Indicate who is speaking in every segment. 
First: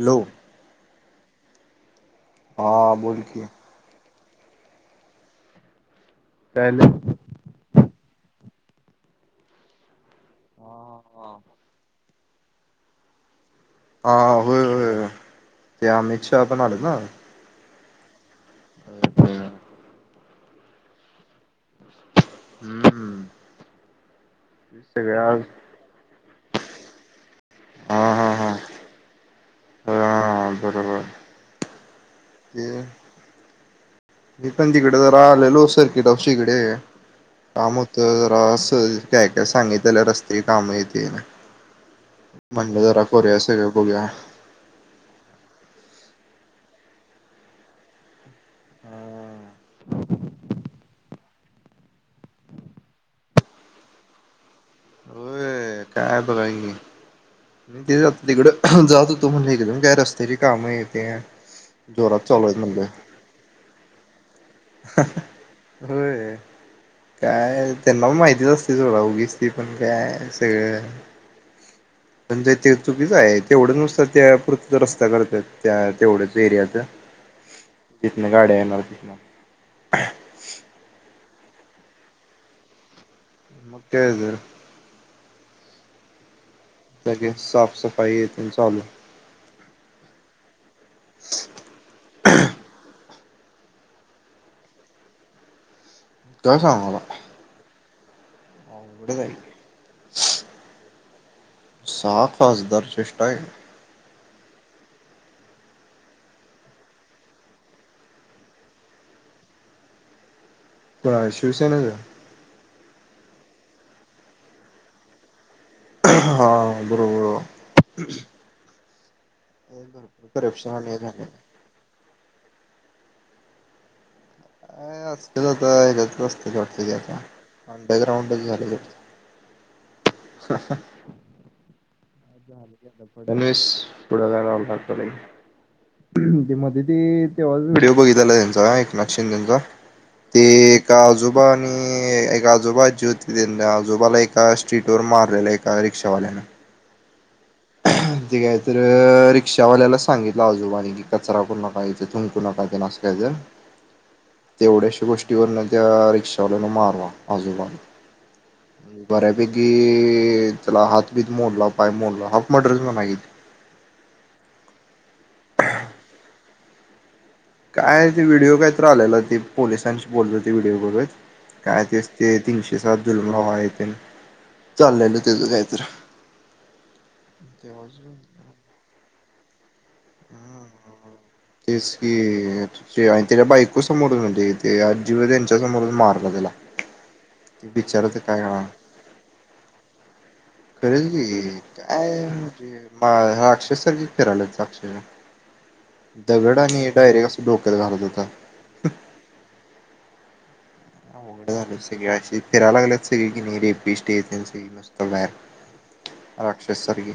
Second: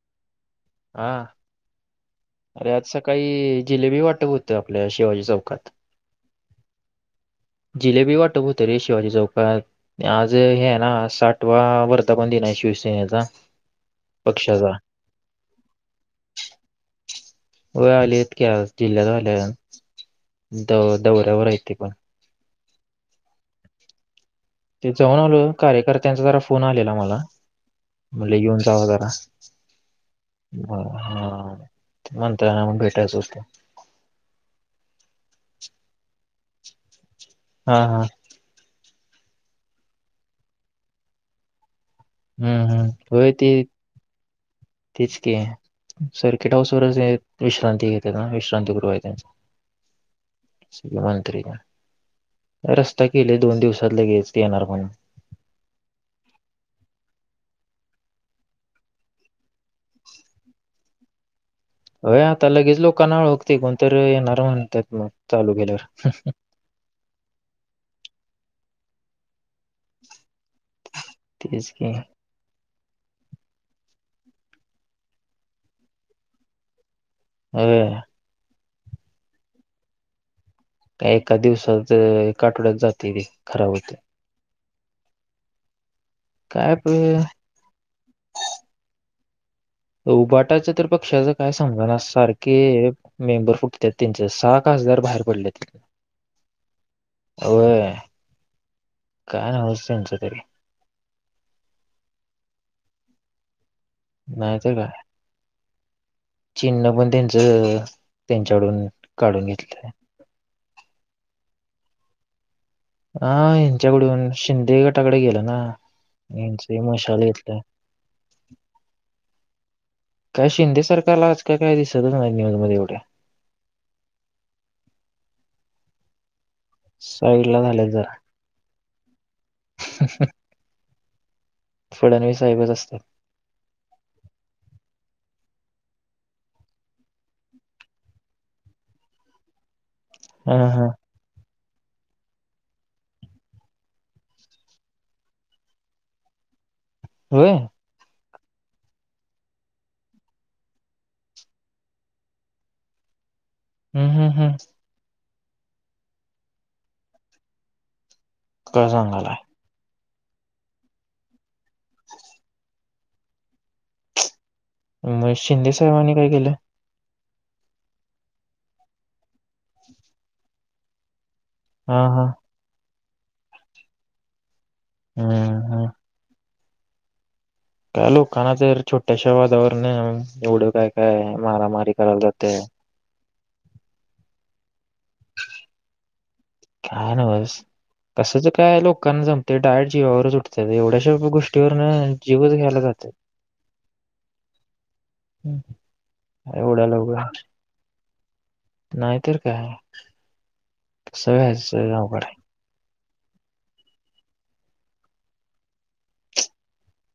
Speaker 1: Hello.
Speaker 2: हा. अरे आज
Speaker 1: हा बोल की
Speaker 2: सकाळी जिलेबी वाटप होतं. आपल्या शिवाजी चौकात.
Speaker 1: काय झालं?
Speaker 2: जिलेबी वाटप होत रे शिवाजी चौकात. आज हे ना साठवा वर्धा पन दिन आहे शिवसेनेचा.
Speaker 1: हा. होय,
Speaker 2: पक्षाचा
Speaker 1: होय, होय. ते अमित शहा पण आलेत ना?
Speaker 2: व्हय आलेत की आज जिल्ह्यात आल्यात. द दौऱ्यावर आहेत ते.
Speaker 1: हम्म.
Speaker 2: ते जाऊन
Speaker 1: सगळ्या
Speaker 2: आलो कार्यकर्त्यांचा जरा फोन आलेला मला.
Speaker 1: हा हा
Speaker 2: म्हणले
Speaker 1: हा
Speaker 2: येऊन जावा जरा.
Speaker 1: हा
Speaker 2: ब
Speaker 1: बरोबर
Speaker 2: हा. मंत्र्यांना पण
Speaker 1: ते
Speaker 2: भेटायचं होतं.
Speaker 1: मी पण इकडं जरा आलेलो सर्किट हाऊसच्या इकडे काम
Speaker 2: हा हा
Speaker 1: होतं ‌ [inaudible] काय काय सांगितल्या रस्ते. कामे तेन.
Speaker 2: हम्म
Speaker 1: म्हणलं
Speaker 2: हम्म
Speaker 1: जरा
Speaker 2: होय
Speaker 1: करुया
Speaker 2: ते
Speaker 1: सगळ बघुया.
Speaker 2: तेच की. सर्किट हाऊस वरच विश्रांती घेत ना वि [inaudible] श्रांतीगृह [inaudible] आहे त्यांचं. मंत्री. रस्ता केले दोन दिवसात लगेच येणार म्हणून.
Speaker 1: होय. काय बघा की. ते जात तिकडं जात होतो म्हणे एकदम काय रस्त्याची काम हे ते.
Speaker 2: होय आता लगेच लोकाना वळकतय कोणतरी येणार म्हणतात मग चालू केेल्यावर.
Speaker 1: होय काय त्यांना पण माहितीच असते सोडा. उगीच ती पण काय सगळं
Speaker 2: तेच की.
Speaker 1: म्हणज ते चुकीचं आहे. तेवढं नुसतं त्या पुढचं रस्ता करत्यात त्या तेवढंच एरियाच.
Speaker 2: हय.
Speaker 1: [inaudible] नाही गाड्या
Speaker 2: काय एका दिवसाच [inaudible] एका आठवड्यात [inaudible] जातय होय.
Speaker 1: त्याज.
Speaker 2: काय प
Speaker 1: लगेच साफसफाई हे ते चालू.
Speaker 2: उबाटाच्या तर पक्षाचं काय समजना सारखे मेंबर फुटत्यात त्यांची सहा खासदार बाहेर पडलेत.
Speaker 1: काय सांगालायस?
Speaker 2: होय. काय नव्हच त्यांचं तरी
Speaker 1: सहा खासदार चेष्टा हाय काय.
Speaker 2: नाही तर काय? चिन्ह पण त्यांच त्यांच्याकडून काढून घेतलेल.
Speaker 1: कोणाच शिवसेनेच?
Speaker 2: हां ह्यांच्याकडून शिंदे गटाकड गेल ना.
Speaker 1: हा
Speaker 2: यांचे मशाल
Speaker 1: बरोबर
Speaker 2: घेतलं
Speaker 1: बरोबर करप्शन आहे.
Speaker 2: सला आजकाल काय दिसतच नाही न्यूज मध्ये एवढ्या.
Speaker 1: काय असत्यात आता एकत्र.
Speaker 2: साईडला झाल्यात
Speaker 1: अंडर
Speaker 2: जरा
Speaker 1: ग्राउंडच झाल.
Speaker 2: फडणवीस साहेबच असतात
Speaker 1: फडणवीस पुढ काय रावला [unintelligible] लागतला नाही. ते मध्ये ते तेव्हाच व्हिडिओ बघितलेला त्यांचा एकनाथ शिंदेचा. ते
Speaker 2: हा हा
Speaker 1: का आजुक बा आणि एक आजोबा आणि आजी होती. त्यांनी आजोबाला एका स्ट्रीट वर मारलेल एका रिक्षावाल्यान.
Speaker 2: होय.
Speaker 1: ते काय तर रिक्षावाल्याला सांगितल आजोबांनी कि कचरा करु नका इथ थुंकू नका तेन अस. य
Speaker 2: हम्म हम्म हम्म
Speaker 1: तेवढ्याश्या गोष्टीवरन त्या रिक्षावाल्यान मारल आजोबांना.
Speaker 2: काय सांगालाय
Speaker 1: बऱ्यापैकी त्याला हात बीत मोडला, पाय मोडला, हाफ मडरच म्हणा की तै.
Speaker 2: मग शिंदेसाहेबांनी काय केल?
Speaker 1: काय ते व्हिडिओ काहीतर आलेला ते पोलिसांशी बोलत होते व्हिडिओ बघत काय
Speaker 2: हा
Speaker 1: तेच
Speaker 2: हा
Speaker 1: ते. तीनशे सात [unintelligible] येत चाललेल
Speaker 2: हम्म
Speaker 1: त्याच काहीतरी.
Speaker 2: हम्म काय लोकांना तर छोट्याश्या वादावरन एवढ काय काय मारामारी
Speaker 1: तेच
Speaker 2: करायला
Speaker 1: की
Speaker 2: जातात.
Speaker 1: [unintelligible] आणि त्याच्या बायको समोर म्हणजे ते आजी होत्या त्यांच्या समोरच मारल त्याला
Speaker 2: काय नव्हच
Speaker 1: बिचारा ते काय.
Speaker 2: लोकांना जम ते डायरेक्ट जीवावर च उठले.
Speaker 1: खरच की काय म्हणजे
Speaker 2: घ्यायला जातात
Speaker 1: राक्षससारखे फिरालेत अक्षरशः.
Speaker 2: हम्म
Speaker 1: दगड
Speaker 2: एवढ्या
Speaker 1: आणि डायरेक्ट असा डोक्यात घालत होता.
Speaker 2: नाही तर काय. कसं
Speaker 1: अवघड झालय
Speaker 2: व्हायचं
Speaker 1: सगळ
Speaker 2: अवघड आहे
Speaker 1: अशी फिरायला लागलेत सगळे की नाही रेपीस्ट हे ते सगळे मस्त बाहेर. राक्षस सारखे.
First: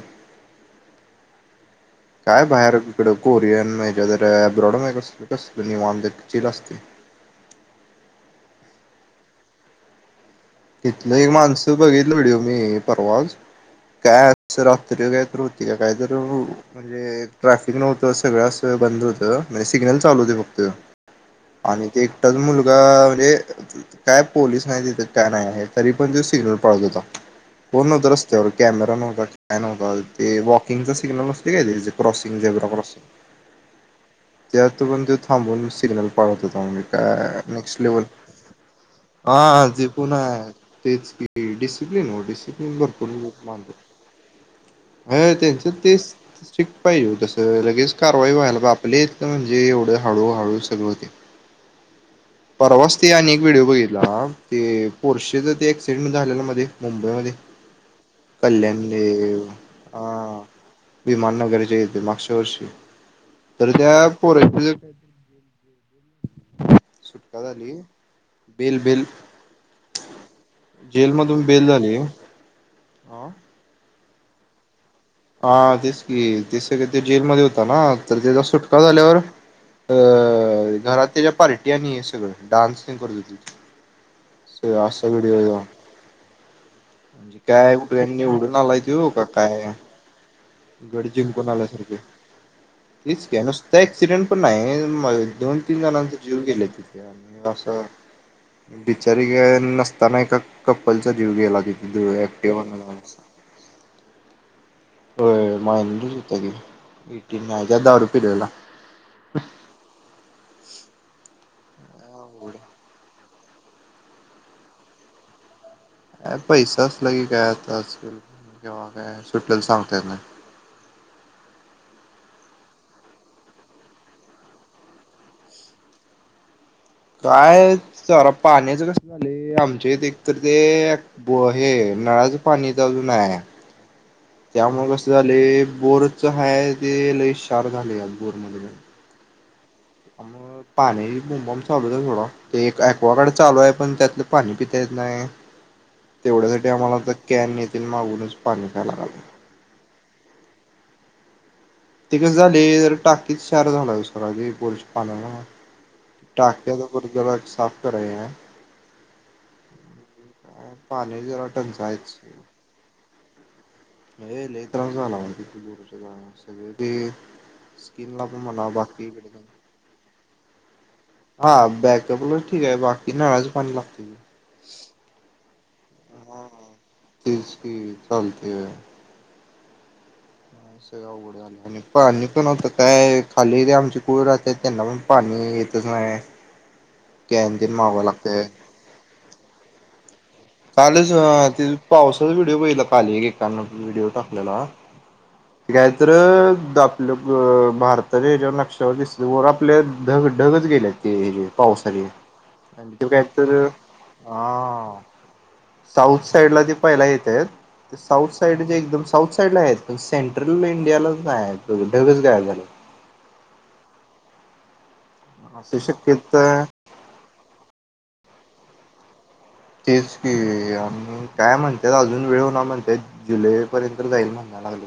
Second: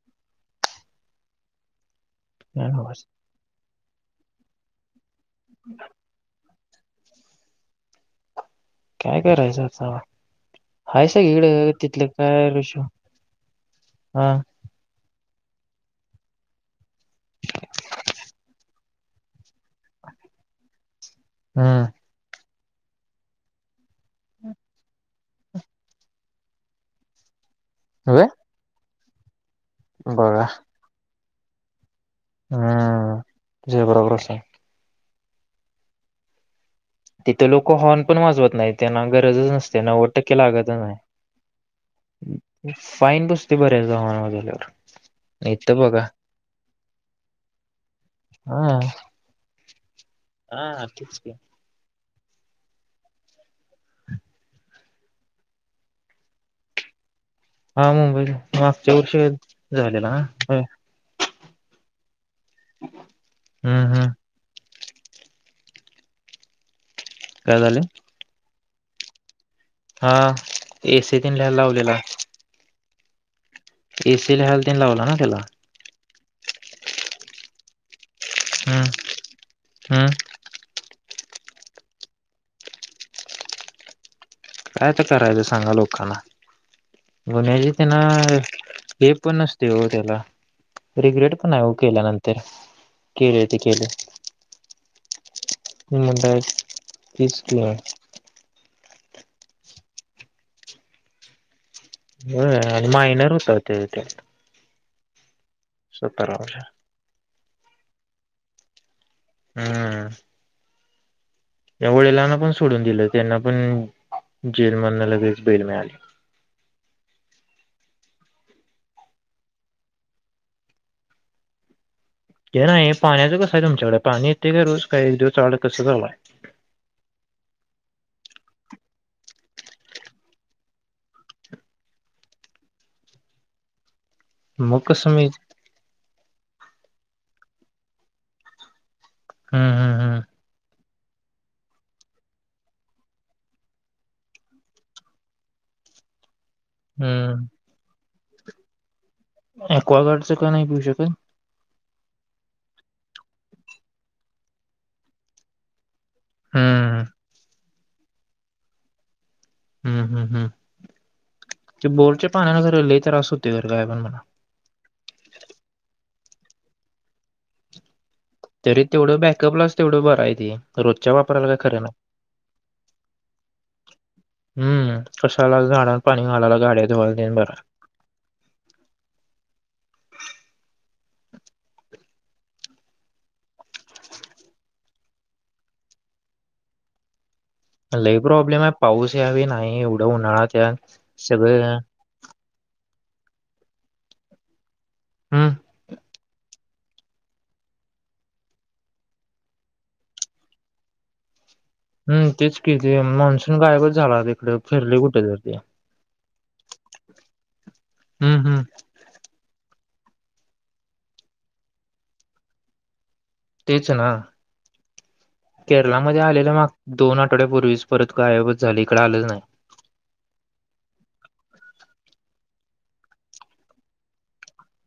Speaker 1: काय बाहेर तीकड कोरियन, [unintelligible] अब्रॉड कस. कसल निवांत [unintelligible] असती.
Speaker 2: काय करायच [unintelligible]
Speaker 1: तिथल एक माणसाचा बघितला व्हिडिओ
Speaker 2: काय
Speaker 1: मी
Speaker 2: ऋषू
Speaker 1: परवा
Speaker 2: हा
Speaker 1: काय [unintelligible] तरी काय तर होती का काहीतरी म्हणजे ट्रॅफिक नव्हत सगळ अस बंद होत. म्हणजे सिग्नल चालू होते फक्त आणि
Speaker 2: हम्म
Speaker 1: ते मुलगा म्हणजे काय पोलीस नाही तिथ. काय नाही आहे तरी पण तो सिग्नल पाळत होता, कोण नव्हत
Speaker 2: व्हय
Speaker 1: रस्त्यावर कॅमेरा नव्हता. काय नव्हता [unintelligible] ते
Speaker 2: बघा
Speaker 1: वॉकिंग चा सिग्नल नसतो काय त्यांचात. क्रॉसिंग झेब्रा क्रॉसिंग
Speaker 2: हम्म तुझ्या बरोबर आहे
Speaker 1: त्यातून पण त्यो थांबून सिग्नल पाळत
Speaker 2: तिथे लोक हॉर्न
Speaker 1: होता.
Speaker 2: पण वाजवत नाही त्यांना
Speaker 1: [unintelligible]
Speaker 2: गरजच
Speaker 1: हां
Speaker 2: नसते
Speaker 1: ते
Speaker 2: नव्वद टक्के
Speaker 1: हां
Speaker 2: लागत नाही
Speaker 1: तेच कि डिसिप्लिन हो डिसिप्लन भरपूर
Speaker 2: फाईन
Speaker 1: खूप
Speaker 2: बसते
Speaker 1: महत्वाच.
Speaker 2: बऱ्याचदा हॉर्न वाजवल्यावर
Speaker 1: अ त्यांच
Speaker 2: इथं बघा
Speaker 1: तेच स्ट्रिक्ट पाहिजे तस लगेच कारवाई व्हायला
Speaker 2: हा
Speaker 1: आपलेत. म्हणजे एवढ हाळू हाळू
Speaker 2: हा
Speaker 1: सुरू होती.
Speaker 2: तेच की
Speaker 1: परवाच ते आणि एक व्हिडिओ बघितलाना ते. पोरशच ते क्सिडेंट झाल ना मध्ये मुंबईमध्ये.
Speaker 2: हा मुंबई मागच्या
Speaker 1: कल्याणले
Speaker 2: वर्षी झालेला
Speaker 1: विमान [inaudible] येते मागच्या वर्षी तर
Speaker 2: हम्म
Speaker 1: त्या
Speaker 2: हम्म
Speaker 1: पोरा सुटका
Speaker 2: काय
Speaker 1: झाली
Speaker 2: झाले
Speaker 1: बिल बिल
Speaker 2: हा एसी तेन लिहायला लावलेला
Speaker 1: हां
Speaker 2: एसी लिहायला तेन लावला ना त्याला
Speaker 1: हा तेच की ते [inaudible] जेलमध्ये होत ना तर ते सुटका
Speaker 2: हम्म
Speaker 1: झाल्यावर
Speaker 2: हम्म
Speaker 1: अं घरात त्याच्या पार्टी आणि हे सगळं डान्स तेन करत होतीत
Speaker 2: काय आता करायचं सांगा आता लोकांना
Speaker 1: म्हणजे
Speaker 2: गुन्ह्यांची
Speaker 1: काय
Speaker 2: त्यांना
Speaker 1: कुठे निवडून आलाय तो
Speaker 2: हे
Speaker 1: का
Speaker 2: पण नसतय
Speaker 1: काय
Speaker 2: हो त्याला
Speaker 1: गड
Speaker 2: रिगरेट
Speaker 1: जिंकून
Speaker 2: पण नाही हो
Speaker 1: आल्यासारखे
Speaker 2: केल्या नंतर
Speaker 1: तेच की का नुसतं ऍक्सिडेंट पण नाही दोन तीन जणांचा
Speaker 2: म्हणलं
Speaker 1: जीव गेले तिथे
Speaker 2: तीच
Speaker 1: आणि
Speaker 2: की
Speaker 1: असं
Speaker 2: [unintelligible]
Speaker 1: बिचारी नसताना एका कपलचा जीव गेला तिथं
Speaker 2: हो आणि मायनर होता [inaudible]
Speaker 1: हो मायनर
Speaker 2: सतरा वर्षाचा
Speaker 1: होता की [inaudible] दारू पिल्याला
Speaker 2: हम् वडिलांना पण सोडून दिलं त्यांना पण जेलमधन लगेच बेल मिळाली
Speaker 1: पैसा असला की काय आता आजकाल केव्हा काय सुटेल सांगता येत नाय
Speaker 2: ते नाही पाण्याचं कसं आहे तुमच्याकडं पाणी येतंय का रोज काही [inaudible] कसं चालु हाय
Speaker 1: काय चरा पाण्याचं कस झालंय आमच्या इथं एकतर ते बोहे नळाचं पाणी इथं अजून नाय
Speaker 2: मग
Speaker 1: त्यामुळे कसं
Speaker 2: मी
Speaker 1: झालंय बोरच हाय ते लई क्षार झालंय बोरमध्ये पण
Speaker 2: हम्म हम्म हम्म
Speaker 1: [unintelligible] पाण्याची बोंबाबोंब चालूच आहे सोडा ते एक एक्वागार्ड चालू आहे पण त्यातलं पाणी पिता येत नाही तेवढ्यासाठी आम्हांला आता कॅन
Speaker 2: हम्म
Speaker 1: हे तेन मागवूनच पाणी प्यायला लागलंय
Speaker 2: एक्वागार्डचं का नाही पिऊ शकत
Speaker 1: ते कस झालंय जरा टाकीत क्षार झालंय ओ सगळा बोर च्या पाण्यामुळं टाक्या
Speaker 2: हम्म
Speaker 1: [inaudible] साफ करायची हाय
Speaker 2: हम्म हम्म हम् ते
Speaker 1: टंचाई आहेच.
Speaker 2: बोरच्या पाण्यानं जरा लय त्रास होतय जर काय पण म्हणा
Speaker 1: लई लई त्रास झाला बोर च्या पाण्याने सगळं ते किनला [inaudible]
Speaker 2: तरी
Speaker 1: बाकी
Speaker 2: तेवढं
Speaker 1: इकडं
Speaker 2: बॅकअपलाच तेवढं बर आहे ते रोजच्या वापर
Speaker 1: हा बॅकअपला ठीक आहे बाकी नळाच पाणी लागतंय की
Speaker 2: हम्म कशाला झाडला पाणी घालायला गाड्या धुवायला तेन बरंय
Speaker 1: कोणती सगळ अवघड झालं आणि पाणी पण होत काय खाली तेे आमचे कुळ राहत्यात त्यांना पण पाणी येतंच नाही क्यांदल मा
Speaker 2: लई प्रॉब्लेम आहे पाऊस ह्यावेळी नाही एवढं उन्हाळ्यात या
Speaker 1: चालूचं व्ह
Speaker 2: सगळे
Speaker 1: तील पावसाचा व्हिडिओ बघितला काल एकानं व्हिडिओ टाकलेला,
Speaker 2: हम्म
Speaker 1: काय तर त आपलं भारताच्या ह्याच्यावर नक्षावर दिसलं, वर आपल्या ढग, ढगच गेल्या ते पाऊसा नी
Speaker 2: हम्म तेच की
Speaker 1: आणि
Speaker 2: ते
Speaker 1: तिथे काय तर,
Speaker 2: मान्सून गायबच झाला तिकडं फिरले
Speaker 1: हा
Speaker 2: कुठे दरती या
Speaker 1: साऊथ साईड ला ते पहियला येतंय, ते साऊथ
Speaker 2: हम्म
Speaker 1: साईड
Speaker 2: हम्म
Speaker 1: च्या एकदम साऊथ साईड ला आहेत, पण सेंट्रल व्हीव् इंडियालाच नाही आहेत ढगच गायब झालेत.
Speaker 2: तेच ना,
Speaker 1: असू
Speaker 2: केरला मध्ये
Speaker 1: शक्यत
Speaker 2: आलेला माग दोन आठवड्यापूर्वीच परत गायबच झाली इकडं आलंच नाय.
Speaker 1: तेच की, आन् काय म्हणत्यात अजून वेळ ना म्हणत्यात जुलै पर्यंत जाईल म्हणाय लागले.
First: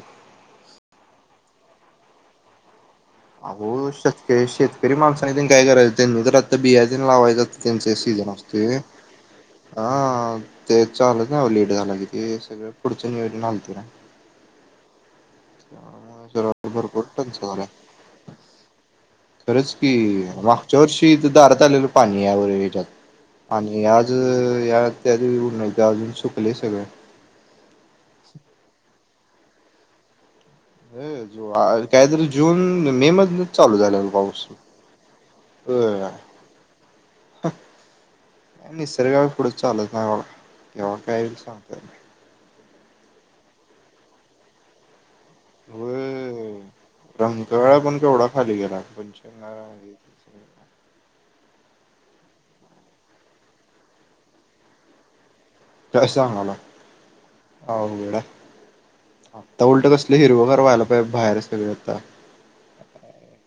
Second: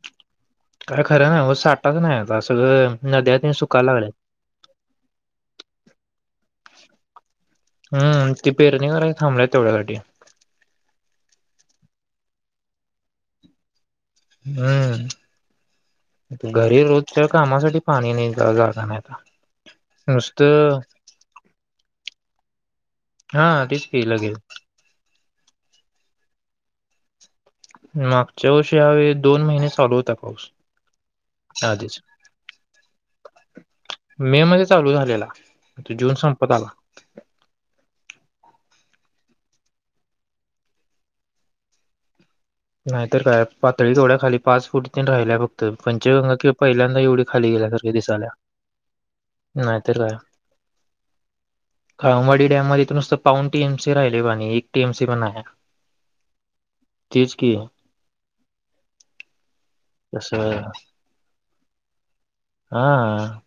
Speaker 2: काय खरं नाय म साठाच नाही आता सगळं नद्या तेन
Speaker 1: अहो,
Speaker 2: सुकायला लागल्यात
Speaker 1: शेतकरी- शेतकरी माणसांन त्यानी काय करायचं, त्यांनी तर आता बिया तेन लावायचं त्यांचे सीजन
Speaker 2: हम्म ती
Speaker 1: असतोय,
Speaker 2: पेरणी कराय थांबल्यात तेवढ्यासाठी
Speaker 1: हा ते चालत नाही ना लेट झालं कि ते सगळं पुढचं नियोजन हलतयं ना.
Speaker 2: हम्म,
Speaker 1: [unintelligible]
Speaker 2: घरी
Speaker 1: भरपूर
Speaker 2: रोजच्या
Speaker 1: टंचाई झाल्या.
Speaker 2: कामासाठी पाणी नाही जागा नाहीता.
Speaker 1: खरंच की मागच्या वर्षी तर दारात आलेलं पाणी या वरे हच्यात.
Speaker 2: हा
Speaker 1: आणि
Speaker 2: तेच की
Speaker 1: आज
Speaker 2: लगेच
Speaker 1: या त्या अजून सुकलंय सगळ.
Speaker 2: मागच्या वर्षी ह्या वेळी दोन महिने चालू होता पाऊस.
Speaker 1: हम, जु
Speaker 2: आधीच
Speaker 1: काहीतरी जून, मे मधंनच चालू झालेला पाऊस.
Speaker 2: लेला, आता जुन संपत आला.
Speaker 1: हं निसर्गा पुढं चालत नाही बा केव्हा काय होईल सांगता येत नाही.
Speaker 2: नाही तर काय पातळी केवढ्या खाली पाच फूट तेन राहिल्या फक क्त
Speaker 1: नाही
Speaker 2: पंचगंगा की
Speaker 1: होय
Speaker 2: पहिल्यांदा एवढी खाली
Speaker 1: रंकाळा
Speaker 2: गेल्यासारख्या
Speaker 1: पण केवढा
Speaker 2: दिसायल्या
Speaker 1: खाली गेला पंचगंगा
Speaker 2: नाही तर अ काळमळी डॅम मध्यी त नुसतं पाऊन टी एम सी राहिले पाणी, एक टी एम सी पण नाही.
Speaker 1: काय सांगालाय?
Speaker 2: तेच की
Speaker 1: अवघड हाय. आता उलटं कसलं हिरवं
Speaker 2: कसं
Speaker 1: गार व्हायला पाहिजे बाहेर सगळं आता.
Speaker 2: हा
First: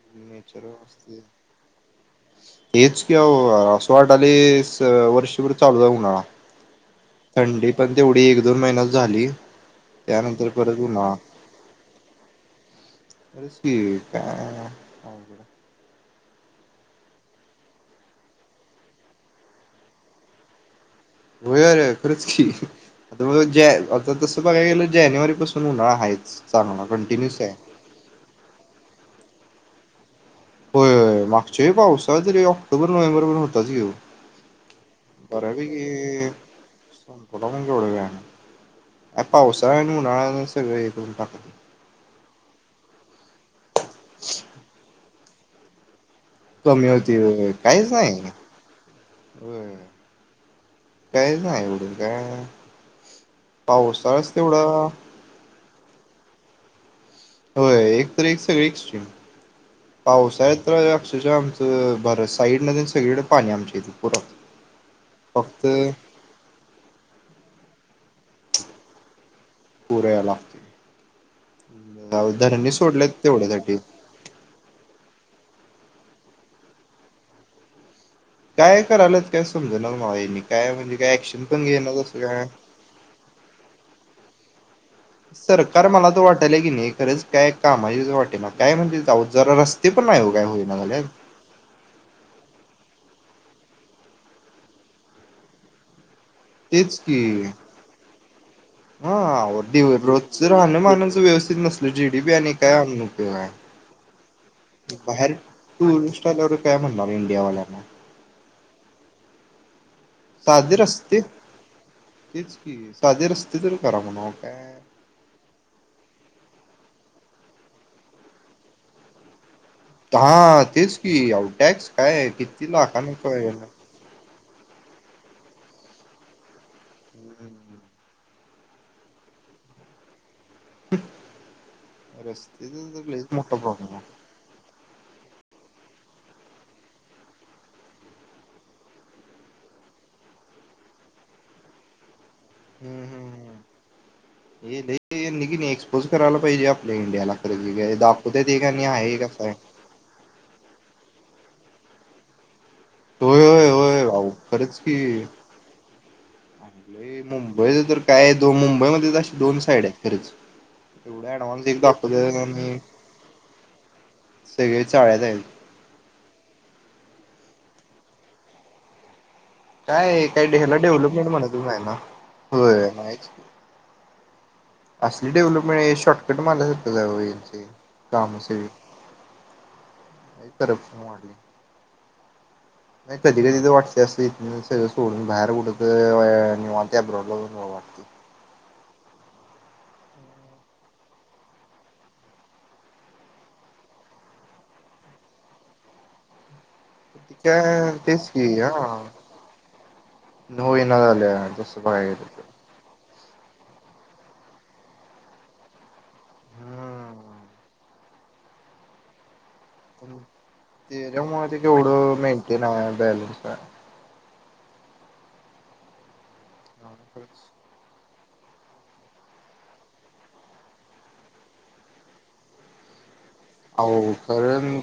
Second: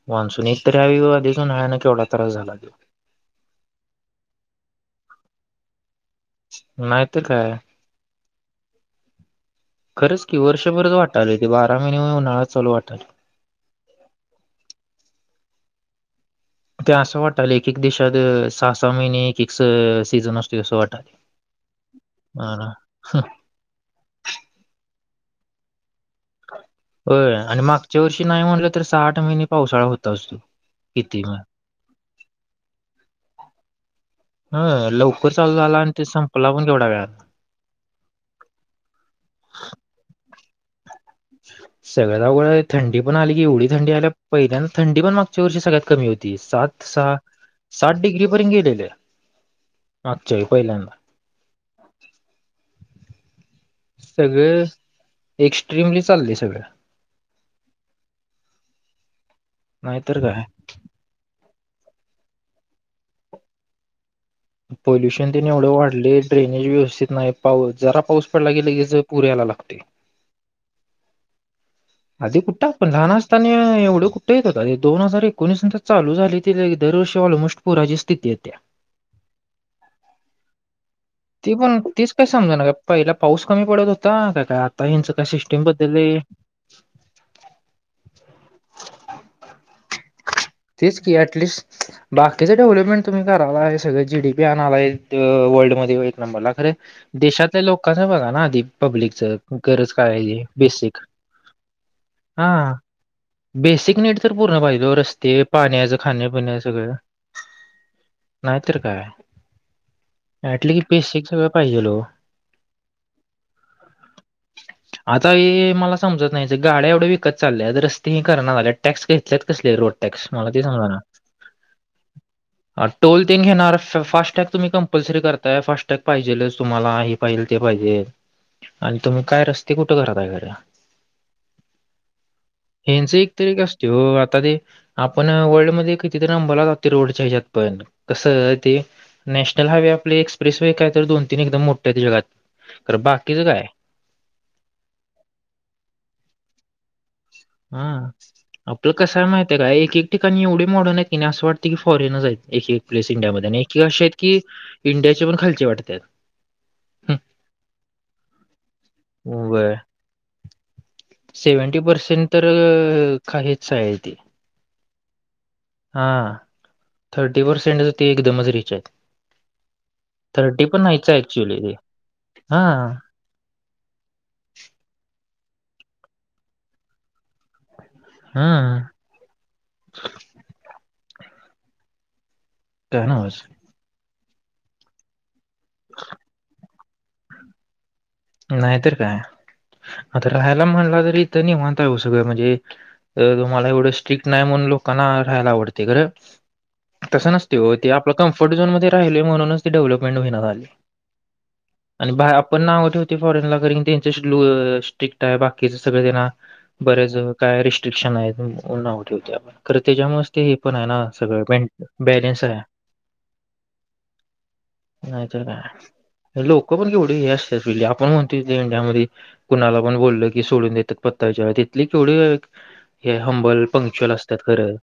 Speaker 2: मान्सून एकतर ह्यवेळी,
Speaker 1: नेचर
Speaker 2: आधीच उन्हाळ्यानं केवढा त्रास झाला.
Speaker 1: तेच कि आओ असं वाटायलंय वर्षभर चालूचं आहे उन्हाळा.
Speaker 2: नाहीत क
Speaker 1: थंडी पण तेवढी एक, दोन महिनाच झाली.
Speaker 2: खरंच की
Speaker 1: त्यानंतर परत
Speaker 2: वर्षभरच
Speaker 1: उन्हाळा.
Speaker 2: वाटायलंय ते बारा महिने उन्हाळा चालू वाटल.
Speaker 1: खरंच की काय, अवघड हाय.
Speaker 2: ते असं वाटालंय एक- एक देशात सहा- सहा महिने एक- एक स सीझन असतोय असं वाटायले.
Speaker 1: होय, अरे खरंच की आता बघ ते हाये आता तसं बघायला गेलं जानेवारी पासून उन्हाळा हायचं.
Speaker 2: होय आणि मागच्या वर्षी नाही म्हणलं तर सहा, आठ महिने पावसाळा होताच तो. किती
Speaker 1: म्हणजे पावसाळा जरी ऑक्टोबर, नोव्हेंबर पर्यंत होताच की ओ.
Speaker 2: हं लवकर चालू झाला आणि ते
Speaker 1: बऱ्यापैकी
Speaker 2: संपला पण केवढ्या वेळात.
Speaker 1: संपला पण केवढ्या वेळानी, ह्या पावसाळा आणि उन्हाळ्यानी सगळं हे करून टाकलं.
Speaker 2: सगळ्यात अवघड हाय थंडी पण आली की एवढी थंडी आल्या पहिल्यांदा थंडी पण मागच्या वर्षी सगळ्यात कमी होती. ती सात
Speaker 1: कमी
Speaker 2: सहा
Speaker 1: होती होय काहीच
Speaker 2: सात
Speaker 1: नाही
Speaker 2: डिग्री पर्यंत गेलेले
Speaker 1: होय
Speaker 2: मागच्या वेळी पहिल्यांदा
Speaker 1: काहीच नाही एवढं काय पावसाळाच
Speaker 2: सगळे
Speaker 1: तेवढं
Speaker 2: एक्स्ट्रीमली चाललय सगळं
Speaker 1: होय एक तर एक सगळी एक्स्ट्रीम
Speaker 2: नाहीतर काय
Speaker 1: पावसाळ्यात अक्षरशः आमच बराच साईडन तेन सगळीकडे पाणी आमच्या इथे पुढं
Speaker 2: पोल्युशन तेन एवढं वाढलय ड्रेनेज व्यवस्थित नाही जरा पाऊस पडला की लगेच पुर यायला लागतोय
Speaker 1: पूर यायला लागतोय
Speaker 2: आधी कुठ
Speaker 1: धरणे
Speaker 2: आपण
Speaker 1: सोडल्यात
Speaker 2: लहान असताना
Speaker 1: तेवढ्यासाठी
Speaker 2: एवढं कुठ येत होता रे दोन हजार एकोणवीस नंतर चालू झाली ते दरवर्षी ऑलमोस्ट पुराची स्थिती येते
Speaker 1: काय कराल्यात काय समजना मला ह्यांनी काय म्हणजे काय ऍक्शन
Speaker 2: ती पण तीच काय समजा काय पहिला पाऊस कमी पडत होता का काय यांचं काय सिस्टीम
Speaker 1: सरकार
Speaker 2: बदलले
Speaker 1: मला तर वाटालय कनी खरंच काय कामाचे वाटेना काय म्हणजे काय ओ जरा रस्ते पण नाही ओ काय होत
Speaker 2: तेच की ऍटलिस्ट बाकीचं डेव्हलपमेंट तुम्ही करालाय सगळं जी डी पी आणलाय आहे वर्ल्डमध्ये एक नंबरला अरे
Speaker 1: तेच की
Speaker 2: देशातल्या लोकांच बघा ना आधी पब्लिक
Speaker 1: हा
Speaker 2: च
Speaker 1: अहो
Speaker 2: गरज काय आहे बेसिक
Speaker 1: जी डी पी
Speaker 2: हा
Speaker 1: आणि काय आणून उपयोग हाय
Speaker 2: बेसिक नीड तर पूर्ण पाहिजेत ओ रस्ते पाण्याचं
Speaker 1: टुरिस्ट आल्यावर
Speaker 2: खाण्यापिण्याच
Speaker 1: काय
Speaker 2: सगळं
Speaker 1: म्हणणार इंडियावाल्यांना
Speaker 2: नाहीतर काय ऍटली
Speaker 1: साधी
Speaker 2: की
Speaker 1: रस्ते
Speaker 2: बेसिक सगळं पाहिजे हो.
Speaker 1: तेच कि साधी रस्ते तर करा म्हणाव काय
Speaker 2: आता हे मला समजत नाही गाड्या एवढ्या विकत चालल्यात रस्ते ही करणा झाल्यात टॅक्स घेतल्यात कसले रोड टॅकस मला ते
Speaker 1: हा तेच
Speaker 2: समजना
Speaker 1: की अहो टॅक्स काय किती
Speaker 2: आता
Speaker 1: लाखाने
Speaker 2: टोल तेन घेणार फास्ट्रॅक्ट तुम्ही कम्पल्सरी करताय फास्टॅग पाहिजेलच तुम्हाला हे पाहिजे ते पाहिजे आणि तुम्ही काय रस्ते कुठे करालाय खरं
Speaker 1: हम्म
Speaker 2: ह्याचं एकतरी एक असतय ओ आता ते आपण वर्ल्ड मध्ये कितीतरी नंबरला जातोय रोडच्या ह्याच्यात पण कसं ते नॅशनल हायवे आपले एक्सप्रेस वे काय तर दोन तीन एकदम मोठ्या जगात तर
Speaker 1: हम्म
Speaker 2: बाकीचं काय
Speaker 1: हम्म हे नाही निघी नाही एक्सपोज करायला पाहिजे आपल्या इंडियाला खरंच हे
Speaker 2: हा
Speaker 1: काय दाखवत्यात एक आणि
Speaker 2: आपलं कस
Speaker 1: आहे कसं
Speaker 2: माहित आहे का एक एक ठिकाणी एवढे मॉडर्न आहेत क नाही असं वाटत फॉरेन आहेत एक एक प्लेस
Speaker 1: होय
Speaker 2: इंडियामध्ये आणि
Speaker 1: होय
Speaker 2: की अश
Speaker 1: होय
Speaker 2: आहेत
Speaker 1: अहो
Speaker 2: की
Speaker 1: खरंच की
Speaker 2: इंडियाचे पण खालचे वाटतात हं,
Speaker 1: मुंबईच तर काय दो मुंबईमध्ये तर अशी दोन साईड आहे खरच
Speaker 2: सेवनटी पर्सेंट तर काहीच आहे ते
Speaker 1: सगळी चाळ्या जाईल
Speaker 2: हा थर्टी पर्सेंटच ते एकदमच रिच आहेत
Speaker 1: काय काही ह्याला
Speaker 2: पण नाहीच आहे
Speaker 1: डेव्हलपमेंट म्हणत
Speaker 2: ॲक्चुअली ते.
Speaker 1: आहे ना होय
Speaker 2: हां,
Speaker 1: नाहो असली डेव्हलपमेंट आहे शॉर्टकट मारल्या सारखं आहे काम सगळी
Speaker 2: हं.
Speaker 1: करत नाहो
Speaker 2: काय
Speaker 1: नाही कधी
Speaker 2: नव्हच.
Speaker 1: कधी तर वाटते असते इ सगळं सोडून कुठे तरी उठत त्या प्रॉब्लेम मुळे
Speaker 2: नाहीतर काय आता राहायला म्हणलं तरी इथं निवांत आहे ओ सगळं म्हणजे तर तुम्हाला एवढं स्ट्रिक्ट नाही म्हणून लोकांना राहायला आवडते खरं तसं
Speaker 1: ते
Speaker 2: नसते हो ते
Speaker 1: काय
Speaker 2: आपलं
Speaker 1: तेच
Speaker 2: कम्फर्ट
Speaker 1: की
Speaker 2: झोन मध्ये राहिल
Speaker 1: हा
Speaker 2: म्हणूनच ते डेव्हलपमेंट होईना झाली
Speaker 1: बाहेरच ये.
Speaker 2: पण नावं ठेवते फॉरेन ला खरी. न त्यांचशी लू स्ट्रिक्ट आहे. बाकीच सगळं त्यांना बरेच
Speaker 1: हम्म
Speaker 2: काय रिस्ट्रिक्शन आहेत अं नाव ठेवते आपण. खरं तेच्यामुळेच ते हे पण आहे ना सगळं.
Speaker 1: त्याच्यामुळे ते
Speaker 2: बँक
Speaker 1: केवढं
Speaker 2: बॅलेन्सही आहे.
Speaker 1: मेंटेन बॅलन्स आहे
Speaker 2: नाही तर काय. लोक पण केवढे हे असता तिथले. आप पण म्हणतोय इथ इंडियामध्ये कुणाला पण बोलल की सोडून देतात. पत्ता विचारला तिथल केवढ हे हंबल
Speaker 1: अहो
Speaker 2: पंक्च्युअल असतात खरं.
Speaker 1: कारण